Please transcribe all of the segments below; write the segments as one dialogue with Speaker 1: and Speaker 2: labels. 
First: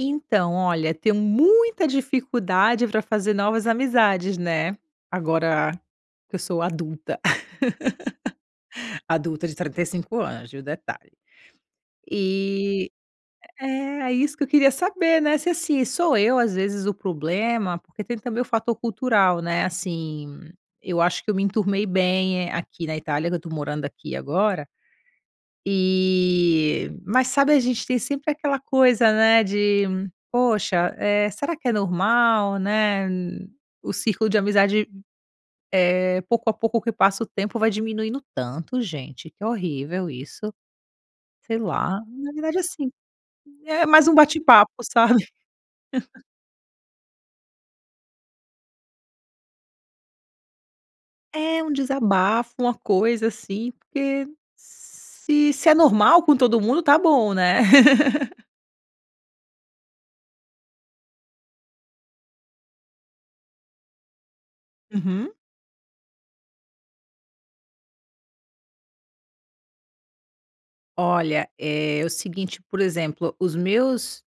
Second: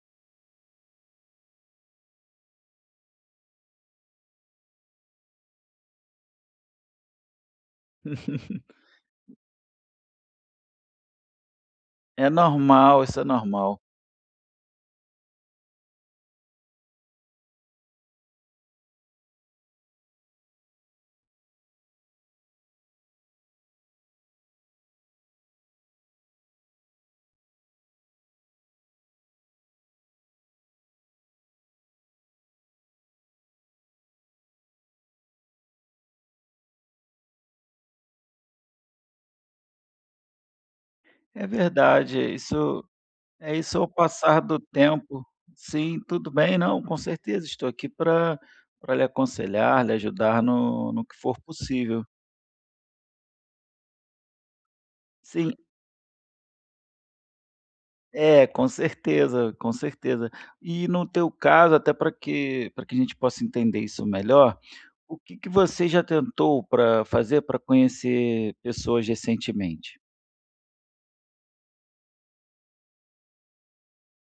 Speaker 1: Então olha tenho muita dificuldade pra fazer novas amizades, né. Agora que eu sou adulta, adulta de 35 anos, viu, detalhe.
Speaker 2: É
Speaker 1: E
Speaker 2: normal, isso é normal.
Speaker 1: é é isso que eu queria saber, né, se assim sou eu às vezes o problema, porque tem também o fator cultural, né, assim, eu acho que eu me enturmei bem aqui na Itália que eu estou morando aqui agora. E mas sabe a gente tem sempre aquela coisa, né, de poxa, eh, será que é normal, né, o círculo de amizade, eh, pouco a pouco que passa o tempo vai diminuindo tanto gente que horrível isso.
Speaker 2: É
Speaker 1: Sei lá,
Speaker 2: verdade,
Speaker 1: na verdade,
Speaker 2: isso
Speaker 1: assim,
Speaker 2: isso é
Speaker 1: é
Speaker 2: o
Speaker 1: mais um
Speaker 2: passar
Speaker 1: bate
Speaker 2: do
Speaker 1: papo, sabe?
Speaker 2: tempo. Sim, tudo bem, não, com certeza. Estou aqui pra pra lhe aconselhar, lhe ajudar no no que for
Speaker 1: É um
Speaker 2: possível.
Speaker 1: desabafo, uma coisa assim, porque se
Speaker 2: Sim.
Speaker 1: se é normal com todo mundo tá bom, né?
Speaker 2: É, com certeza, com certeza. E no teu caso até pra que pra que a gente possa entender isso melhor, o
Speaker 1: Uhum.
Speaker 2: que que você já tentou pra fazer, pra conhecer pessoas recentemente?
Speaker 1: Olha, eh, o seguinte, por exemplo, os meus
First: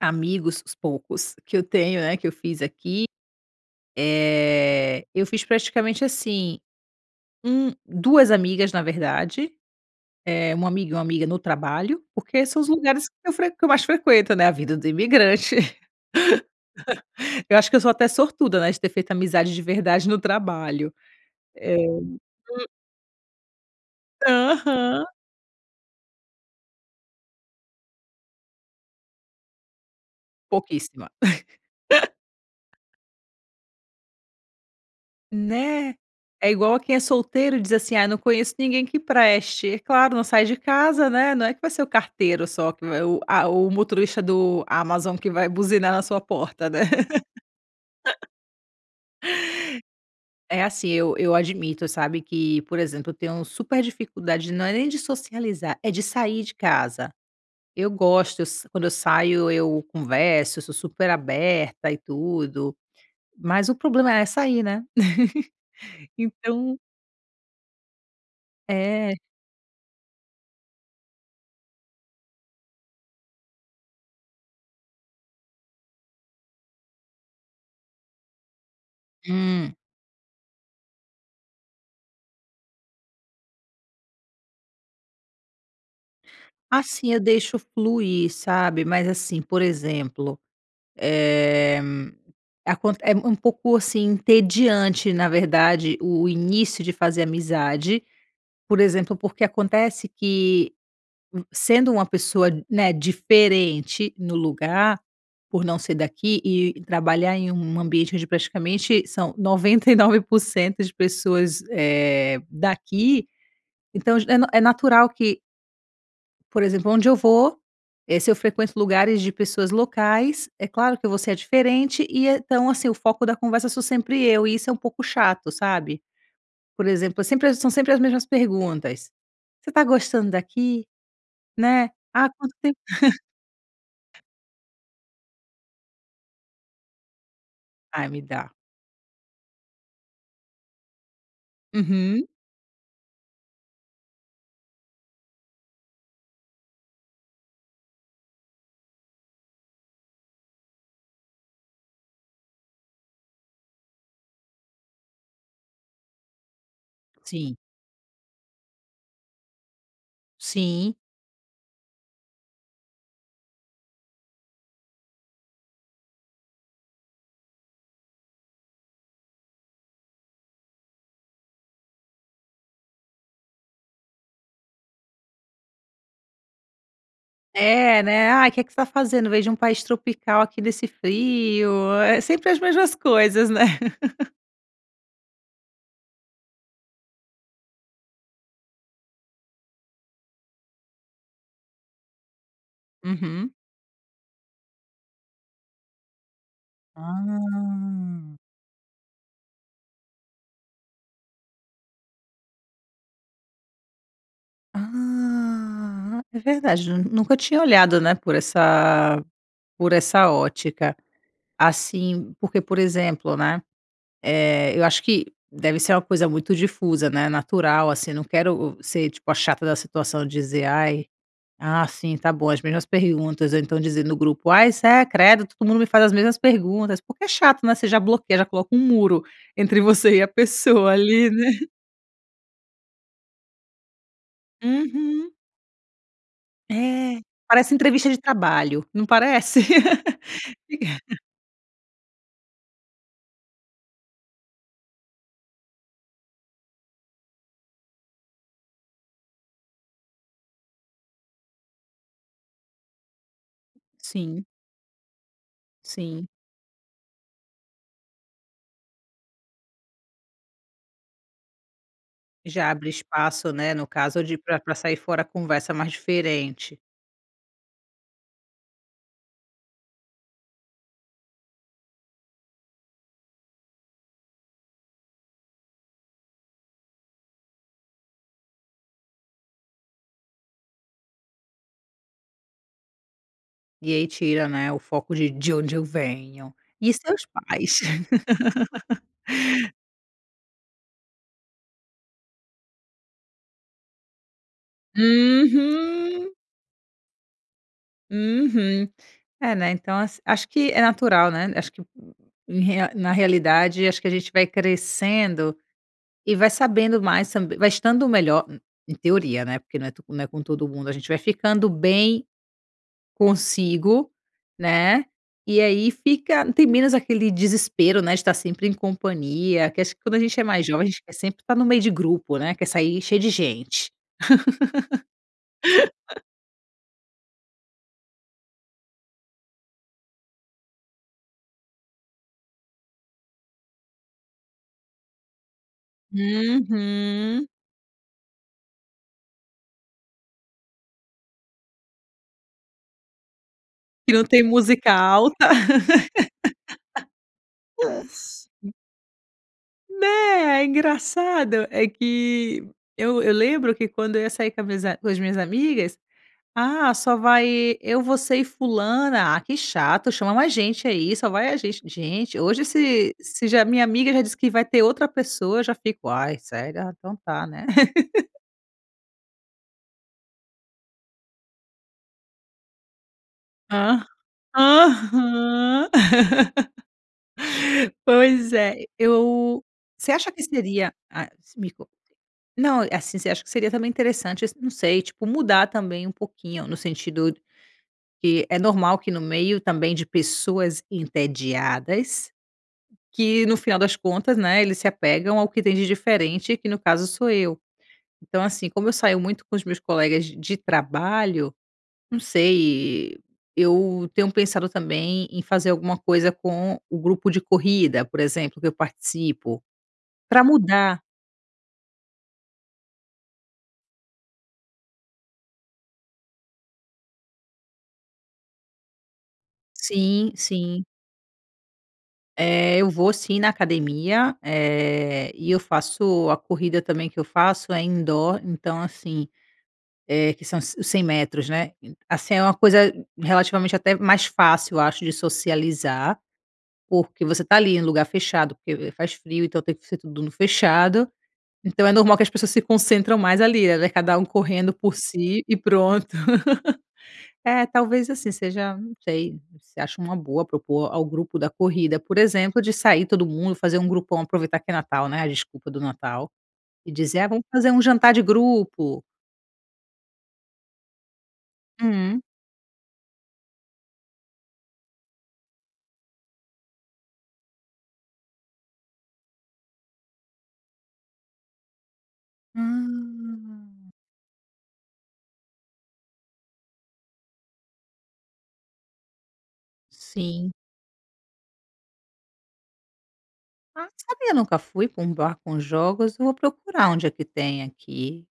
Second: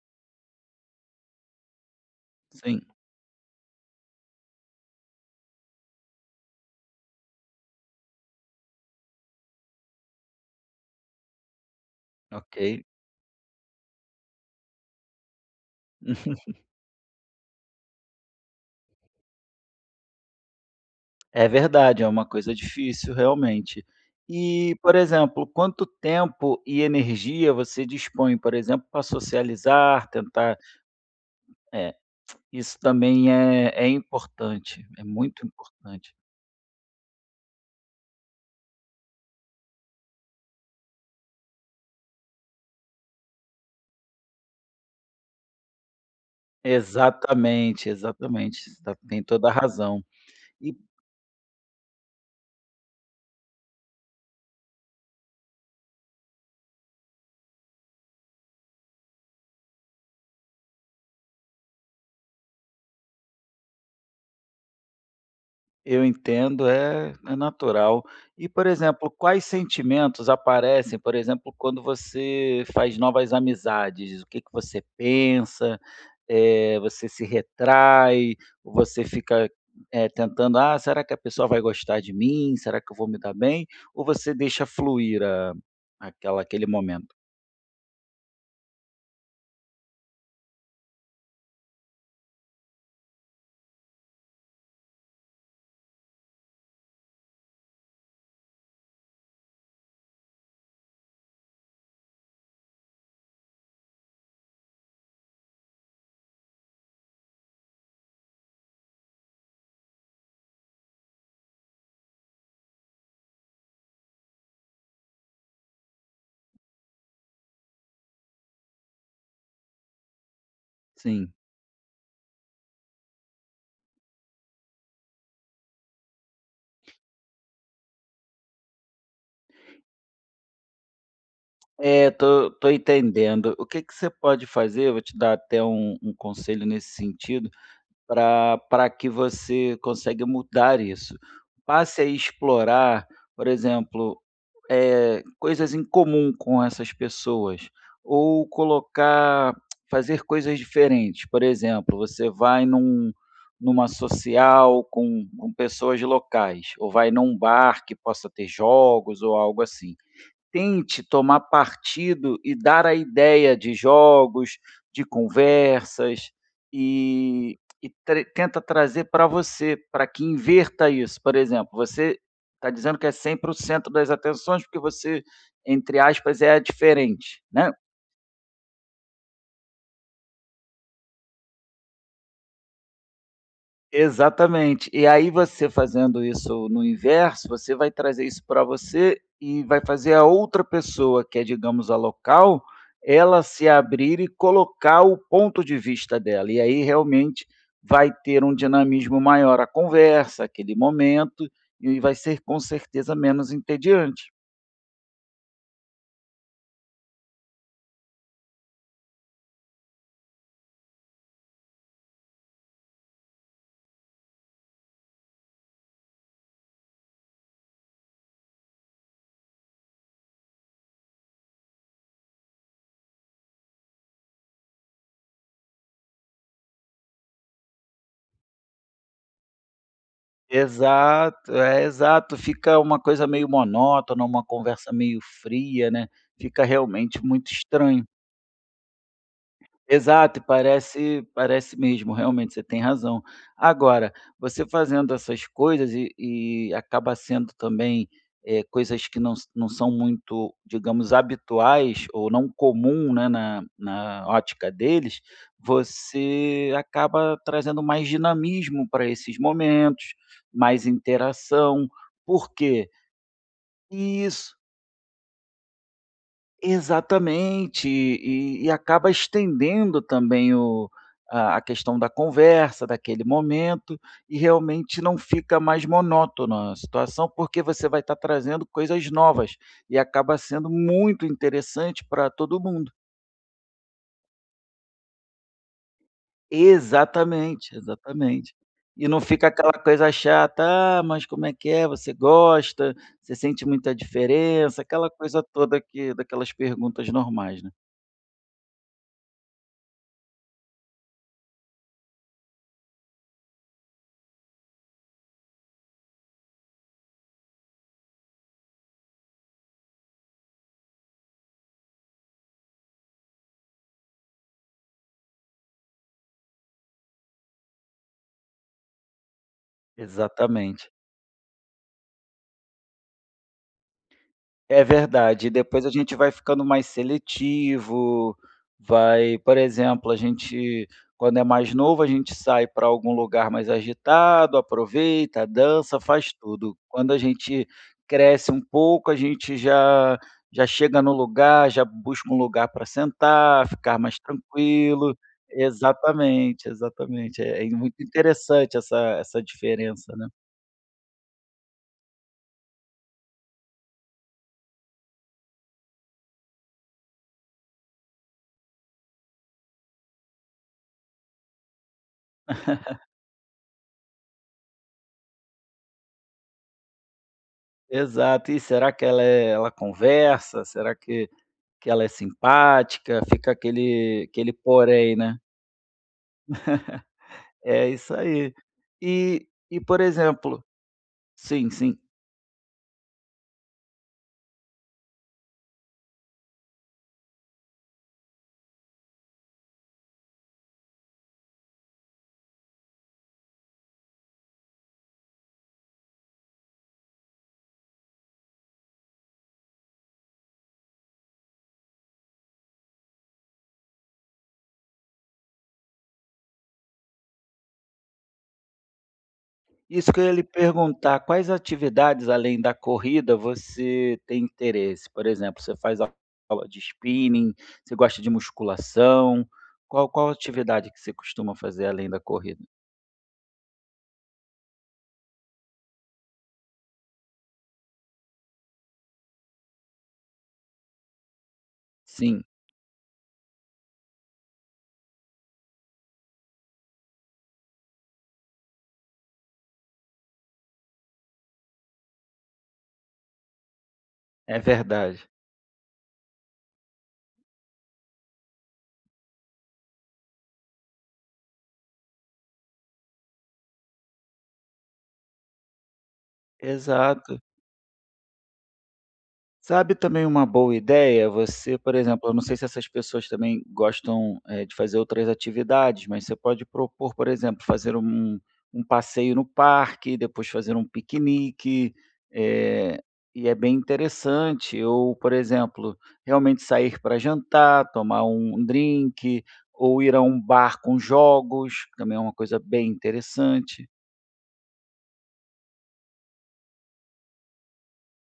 Speaker 1: amigos, os poucos, que eu tenho, né, que eu fiz
Speaker 2: Sim.
Speaker 1: aqui, eh, eu fiz praticamente assim, um 2 amigas na verdade, eh, 1 amigo e 1 amiga no trabalho. Porque são os
Speaker 2: Ok.
Speaker 1: lugares que fre que eu mais frequento, né, é a vida do imigrante. Eu acho que eu sou até sortuda, né, de ter feito amizade de verdade no trabalho.
Speaker 2: É
Speaker 1: É.
Speaker 2: verdade, é uma coisa difícil, realmente. E, por
Speaker 1: Aham.
Speaker 2: exemplo, quanto tempo e energia você dispõe, por exemplo, para socializar, tentar
Speaker 1: Pouquíssima.
Speaker 2: Eh, isso também é é importante, é muito
Speaker 1: Né?
Speaker 2: importante.
Speaker 1: É igual a quem é solteiro diz assim: "Ai, eu não conheço ninguém que preste". É claro, não sai de casa, né. Não é que vai ser o carteiro só, que o a o motorista do Amazon que vai buzinar na sua porta, né?
Speaker 2: Exatamente, exatamente. Você tem toda a razão.E
Speaker 1: É assim, eu eu admito, sabe, que por exemplo, eu tenho super dificuldade de não é nem de socializar, é de sair de casa. Eu gosto, s quando eu saio, eu converso, eu sou super aberta e tudo. Mas o problema é sair, né?
Speaker 2: Eu entendo,
Speaker 1: Então
Speaker 2: é é natural. E, por exemplo,
Speaker 1: É.
Speaker 2: quais sentimentos aparecem, por exemplo, quando você faz novas amizades, o que que você pensa, eh, você se retrai, você fica,
Speaker 1: Hum.
Speaker 2: eh, tentando: "Ah, será que a pessoa vai gostar de mim? Será que eu vou me dar bem?" Ou você deixa fluir aquela aquele momento?
Speaker 1: Assim, eu deixo fluir, sabe. Mas assim, por exemplo, eh, aconte é um pouco, assim, entediante, na verdade, o início de fazer amizade. Por exemplo, porque acontece que v sendo uma pessoa, né, diferente no lugar, por não ser daqui e e trabalhar em um ambiente onde praticamente são 99% das pessoas, eh, daqui, então já é é natural que Por exemplo, onde eu vou, eh, se eu frequento lugares de pessoas locais, é claro que eu vou ser
Speaker 2: Sim.
Speaker 1: a diferente e então, assim, o foco da conversa sou sempre eu, e isso é pouco chato, sabe? Por exemplo, eu sempre são sempre as mesmas perguntas: "Você está gostando daqui?" Né,
Speaker 2: É,
Speaker 1: "Ah
Speaker 2: tô
Speaker 1: quanto
Speaker 2: tô
Speaker 1: tempo"
Speaker 2: entendendo. O que que você pode fazer, vou te dar até um um conselho nesse sentido,
Speaker 1: Ai, me dá.
Speaker 2: pra pra que você consegue mudar isso. Passe a
Speaker 1: Uhum.
Speaker 2: explorar, por exemplo, eh, coisas em comum com essas pessoas ou colocar fazer coisas diferentes. Por exemplo, você vai num numa social com com pessoas locais, ou vai num
Speaker 1: Sim.
Speaker 2: bar que possa ter jogos, ou algo assim.
Speaker 1: Sim.
Speaker 2: Tente tomar partido e dar a ideia de jogos, de conversas e e tre tenta trazer pra você, pra que inverta isso. Por exemplo, você tá dizendo que é sempre o centro das atenções porque você, entre aspas, é a diferente, né?
Speaker 1: É, né: "Ai, que que você está fazendo veio de um país tropical aqui nesse frio?" É sempre as mesmas coisas, né.
Speaker 2: Exatamente. E aí, você fazendo isso no inverso, você vai trazer isso pra você e vai fazer a outra pessoa, que é, digamos, a local, ela
Speaker 1: Uhum.
Speaker 2: se abrir e colocar o ponto de vista dela. E aí, realmente vai
Speaker 1: Hum.
Speaker 2: ter um dinamismo maior a conversa, aquele momento, e vai ser com certeza menos entediante.
Speaker 1: Hum. É verdade, nu nunca tinha olhado, né, por essa por essa ótica. Assim, porque, por exemplo, né, eh, eu acho que deve ser uma coisa muito difusa, né, natural, assim. Não quero o ser, tipo, a chata da situação, dizer: "Ai, ah, sim, tá bom, as mesmas perguntas". Ou então dizer no grupo: "Ai, sé credo todo mundo me faz as mesmas perguntas". Porque é chato, né, você já bloqueia, coloca um muro entre você e a pessoa ali, né.
Speaker 2: Exato, é, exato. Fica uma coisa meio monótona, uma conversa meio
Speaker 1: Uhum.
Speaker 2: fria, né, fica
Speaker 1: É.
Speaker 2: realmente muito
Speaker 1: Parece
Speaker 2: estranho.
Speaker 1: entrevista de trabalho, não parece?
Speaker 2: Exato. E parece parece mesmo, realmente, você tem razão. Agora, você, fazendo essas coisas e e acaba sendo também, eh, coisas que não sã não são muito, digamos, habituais ou não comum, né, na na
Speaker 1: Sim.
Speaker 2: ótica deles,
Speaker 1: Sim.
Speaker 2: você acaba trazendo mais dinamismo pra esses momentos, mais interação. Por
Speaker 1: Já
Speaker 2: quê
Speaker 1: abre espaço, né, no caso, de ir
Speaker 2: Isso.
Speaker 1: pra pra sair fora a conversa mais diferente.
Speaker 2: Exatamente, e e acaba estendendo também o a questão da conversa, daquele momento, e realmente não fica mais monótona a situação, porque você vai estar trazendo coisas novas e acaba sendo muito interessante pra todo mundo.
Speaker 1: E aí, tira, né, o foco de de onde eu venho. "E seus
Speaker 2: Exatamente,
Speaker 1: pais?"
Speaker 2: exatamente. E não fica aquela coisa chata: "Ah, mas como é que é? Você gosta? Você sente muita diferença?" Aquela coisa toda aqui
Speaker 1: Uhum.
Speaker 2: daquelas perguntas normais, né.
Speaker 1: Uhum. É, né. Então as acho que é natural, né, acho que em rea na realidade, acho que a gente vai crescendo e vai sabendo mais tamb vai estando melhor e em teoria, né, porque não é to não é com todo mundo. A gente vai ficando bem, consigo, né, e aí fica tem menos aquele desespero, né, de estar sempre em companhia. Que acho que, quando a gente é mais jovem,
Speaker 2: Exatamente.
Speaker 1: a gente quer sempre estar no meio de grupo, né, quer sair cheio de gente.
Speaker 2: É verdade. E depois a gente vai ficando mais seletivo, vai por exemplo, a gente quando é mais novo a gente sai pra algum lugar mais agitado, aproveita, dança, faz tudo. Quando a
Speaker 1: Uhum.
Speaker 2: gente cresce um pouco, a gente já já chega no lugar, já busca um lugar pra sentar, ficar
Speaker 1: Que
Speaker 2: mais
Speaker 1: não tem música
Speaker 2: tranquilo.
Speaker 1: alta.
Speaker 2: Exatamente, exatamente. É muito
Speaker 1: N
Speaker 2: interessante essa essa diferença, né.
Speaker 1: Né? É engraçado. É que eu eu lembro que quando eu ia sair com as minhas a com as minhas amigas: "Ah, só vai eu, você e fulana? Ah, que chato, chama mais gente aí, só vai a gente". Gente, hoje se se já minha amiga já disse que vai ter outra pessoa, eu já fico: "Ai, sério? Ah, então tá, né?"
Speaker 2: Exato. "E será que ela é ela conversa? Será que que ela é simpática?" Fica
Speaker 1: Ah
Speaker 2: aquele aquele porém, né.
Speaker 1: Aham.
Speaker 2: É isso
Speaker 1: Pois
Speaker 2: aí.
Speaker 1: é.
Speaker 2: E
Speaker 1: Eu
Speaker 2: e por
Speaker 1: você acha que
Speaker 2: exemplo
Speaker 1: seria ah s
Speaker 2: Sim,
Speaker 1: me conta.
Speaker 2: sim.
Speaker 1: Não, assim, você acha que seria também interessante esse não sei, tipo, mudar também um pouquinho, no sentido que, é normal que no meio também de pessoas entediadas, que no final das contas, né, eles se apegam ao que tem de diferente, que no caso sou eu. Então, assim, como eu saio muito com os meus colegas de de trabalho não sei, eu tenho pensado também em fazer alguma coisa com o grupo de corrida, por exemplo, que eu participo.
Speaker 2: Isso que eu ia
Speaker 1: Pra
Speaker 2: lhe
Speaker 1: mudar.
Speaker 2: perguntar: quais atividades, além da corrida, você tem interesse? Por exemplo, você faz a aula de spinning? Você gosta de musculação? Qua qual
Speaker 1: Sim, sim.
Speaker 2: atividade que você costuma fazer além da corrida?
Speaker 1: Eh, eu vou sim na academia, eh, e eu faço a corrida também que eu faço é indoor, então assim eh, que são os 100 metros, né? E assim,
Speaker 2: Sim.
Speaker 1: é uma coisa relativamente até mais fácil, acho, de socializar, porque você tá ali em lugar fechado, porque faz frio, então tem que ser tudo no fechado. Então é normal que as pessoas se concentram mais ali, né, cada
Speaker 2: É
Speaker 1: correndo por
Speaker 2: verdade.
Speaker 1: si e pronto. É, talvez, assim, seja não sei, se acha uma boa propor ao grupo da corrida, por exemplo, de sair todo mundo, fazer grupão, aproveitar que é Natal, né, a desculpa do Natal e dizer: "Ah,
Speaker 2: Exato.
Speaker 1: vamos fazer jantar de grupo"?
Speaker 2: Sabe também uma boa ideia? Você, por
Speaker 1: Hum.
Speaker 2: exemplo, eu não sei se essas pessoas também gostam, eh, de fazer outras atividades, mas você pode propor, por exemplo, fazer um um passeio no parque, depois fazer um piquenique. Eh, e é bem
Speaker 1: Hum.
Speaker 2: interessante. Ou, por exemplo, realmente sair pra jantar, tomar um um drink, ou ir à um
Speaker 1: Sim.
Speaker 2: bar com jogos, que também é uma coisa bem
Speaker 1: Ah,
Speaker 2: interessante.
Speaker 1: não sabia, nunca fui pra um bar com jogos. Vou procurar onde é que tem aqui.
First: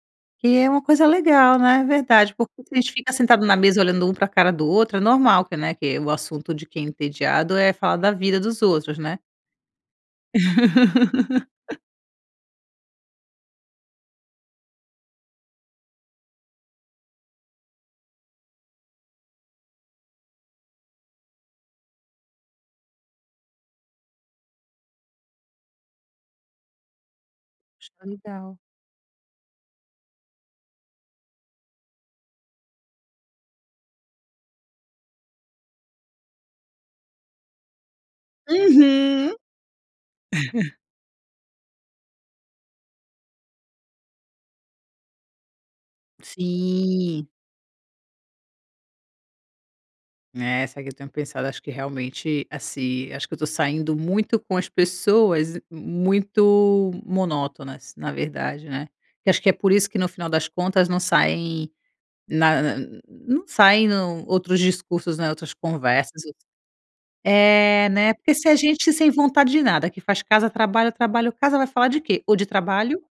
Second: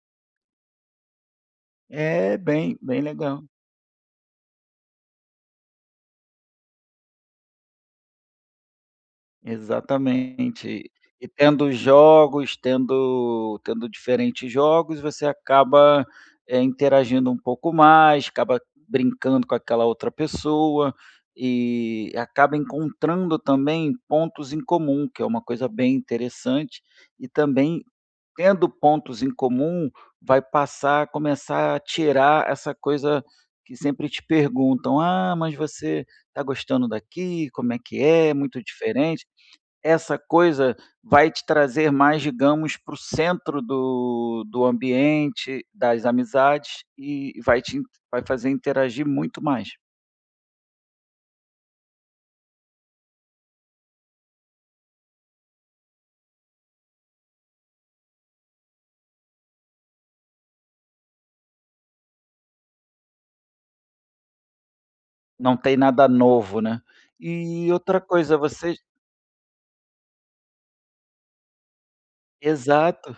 Speaker 1: Que é uma coisa legal, né. Verdade,
Speaker 2: É,
Speaker 1: porque se a
Speaker 2: bem
Speaker 1: gente
Speaker 2: bem
Speaker 1: fica sentado
Speaker 2: legal.
Speaker 1: na mesa olhando um pra cara do outro, é normal que, né, que o assunto de quem é entediado, é falar da vida dos outros, né.
Speaker 2: Exatamente. E tendo jogos, tendo tendo diferentes jogos, você acaba, eh, interagindo um pouco mais, acaba brincando com aquela outra pessoa, e acaba encontrando, também, pontos em comum, que é uma coisa bem interessante. E também,
Speaker 1: Acho legal.
Speaker 2: tendo pontos em comum, vai passar a começar a tirar essa coisa que sempre te perguntam: "Ah, mas você tá gostando daqui? Como é que é, muito diferente?".
Speaker 1: Uhum.
Speaker 2: Essa coisa vai te trazer mais, digamos, para o centro do do ambiente, das amizades,
Speaker 1: Sim.
Speaker 2: e e vai te in vai fazer interagir muito mais.
Speaker 1: Né, só que eu tenho pensado, acho que realmente, assim, acho que eu tô saindo muito com as pessoas m muito monótonas, na verdade, né. Que acho que é por isso que no final das contas não saem na na não saem no outros discursos, né, outras
Speaker 2: Não tem nada
Speaker 1: conversas, outras
Speaker 2: novo, né. E
Speaker 1: É,
Speaker 2: outra
Speaker 1: né. Porque
Speaker 2: coisa,
Speaker 1: se é
Speaker 2: você j
Speaker 1: gente sem vontade de nada, que faz casa-trabalho, trabalho-casa, vai falar de quê? Ou de trabalho,
Speaker 2: Exato,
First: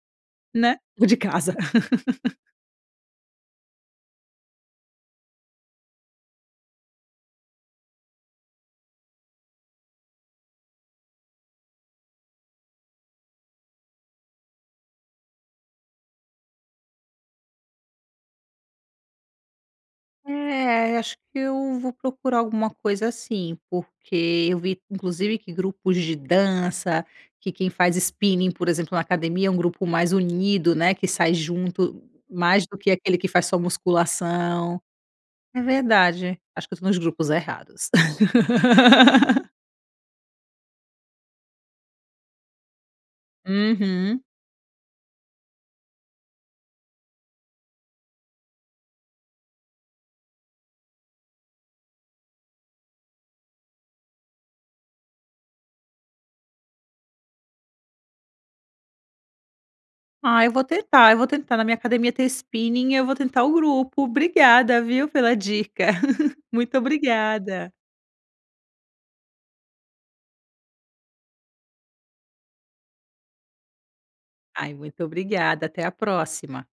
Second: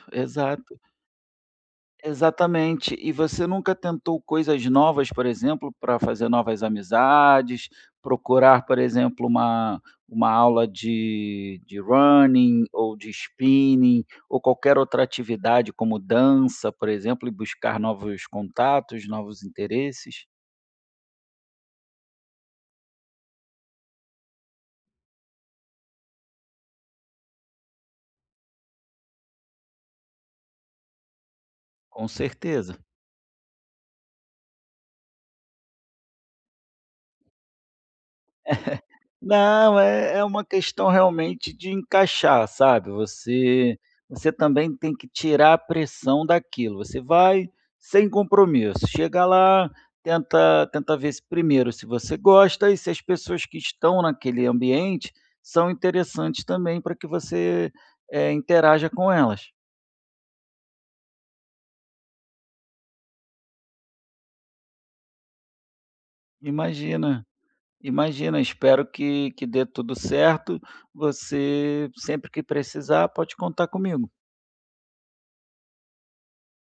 Speaker 1: né,
Speaker 2: exato.
Speaker 1: ou de casa.
Speaker 2: Exatamente. E você nunca tentou coisas novas, por exemplo, pra fazer novas amizades? Procurar, por exemplo, uma uma aula de de Running, ou de Spinning, ou qualquer outra atividade como dança, por exemplo, e buscar novos contatos, novos interesses?
Speaker 1: É, acho que eu vou procurar alguma coisa assim, porque eu vi, inclusive, que grupos de dança, que quem faz Spinning, por exemplo, na academia, é um grupo mais unido, né, que sai junto,
Speaker 2: Com
Speaker 1: mais do
Speaker 2: certeza.
Speaker 1: que aquele que faz só musculação. É verdade, acho que tô nos grupos errados.
Speaker 2: Não, é é uma questão realmente de encaixar, sabe. Você
Speaker 1: Uhum.
Speaker 2: você também tem que tirar a pressão daquilo, você vai sem compromisso. Chega lá, tenta tenta ver se, primeiro, se você gosta, e se as pessoas que estão naquele ambiente são interessantes, também, para que você, eh, interaja com elas.
Speaker 1: Ah, eu vou tentar, eu vou tentar. Na minha academia tem Spinning, eu vou tentar o grupo. Obrigada viu, pela dica. Muito
Speaker 2: Imagina.
Speaker 1: obrigada.
Speaker 2: Imagina, espero que que dê tudo certo. Você, sempre que precisar, pode contar comigo.
Speaker 1: Ai, muito obrigada. Até a próxima.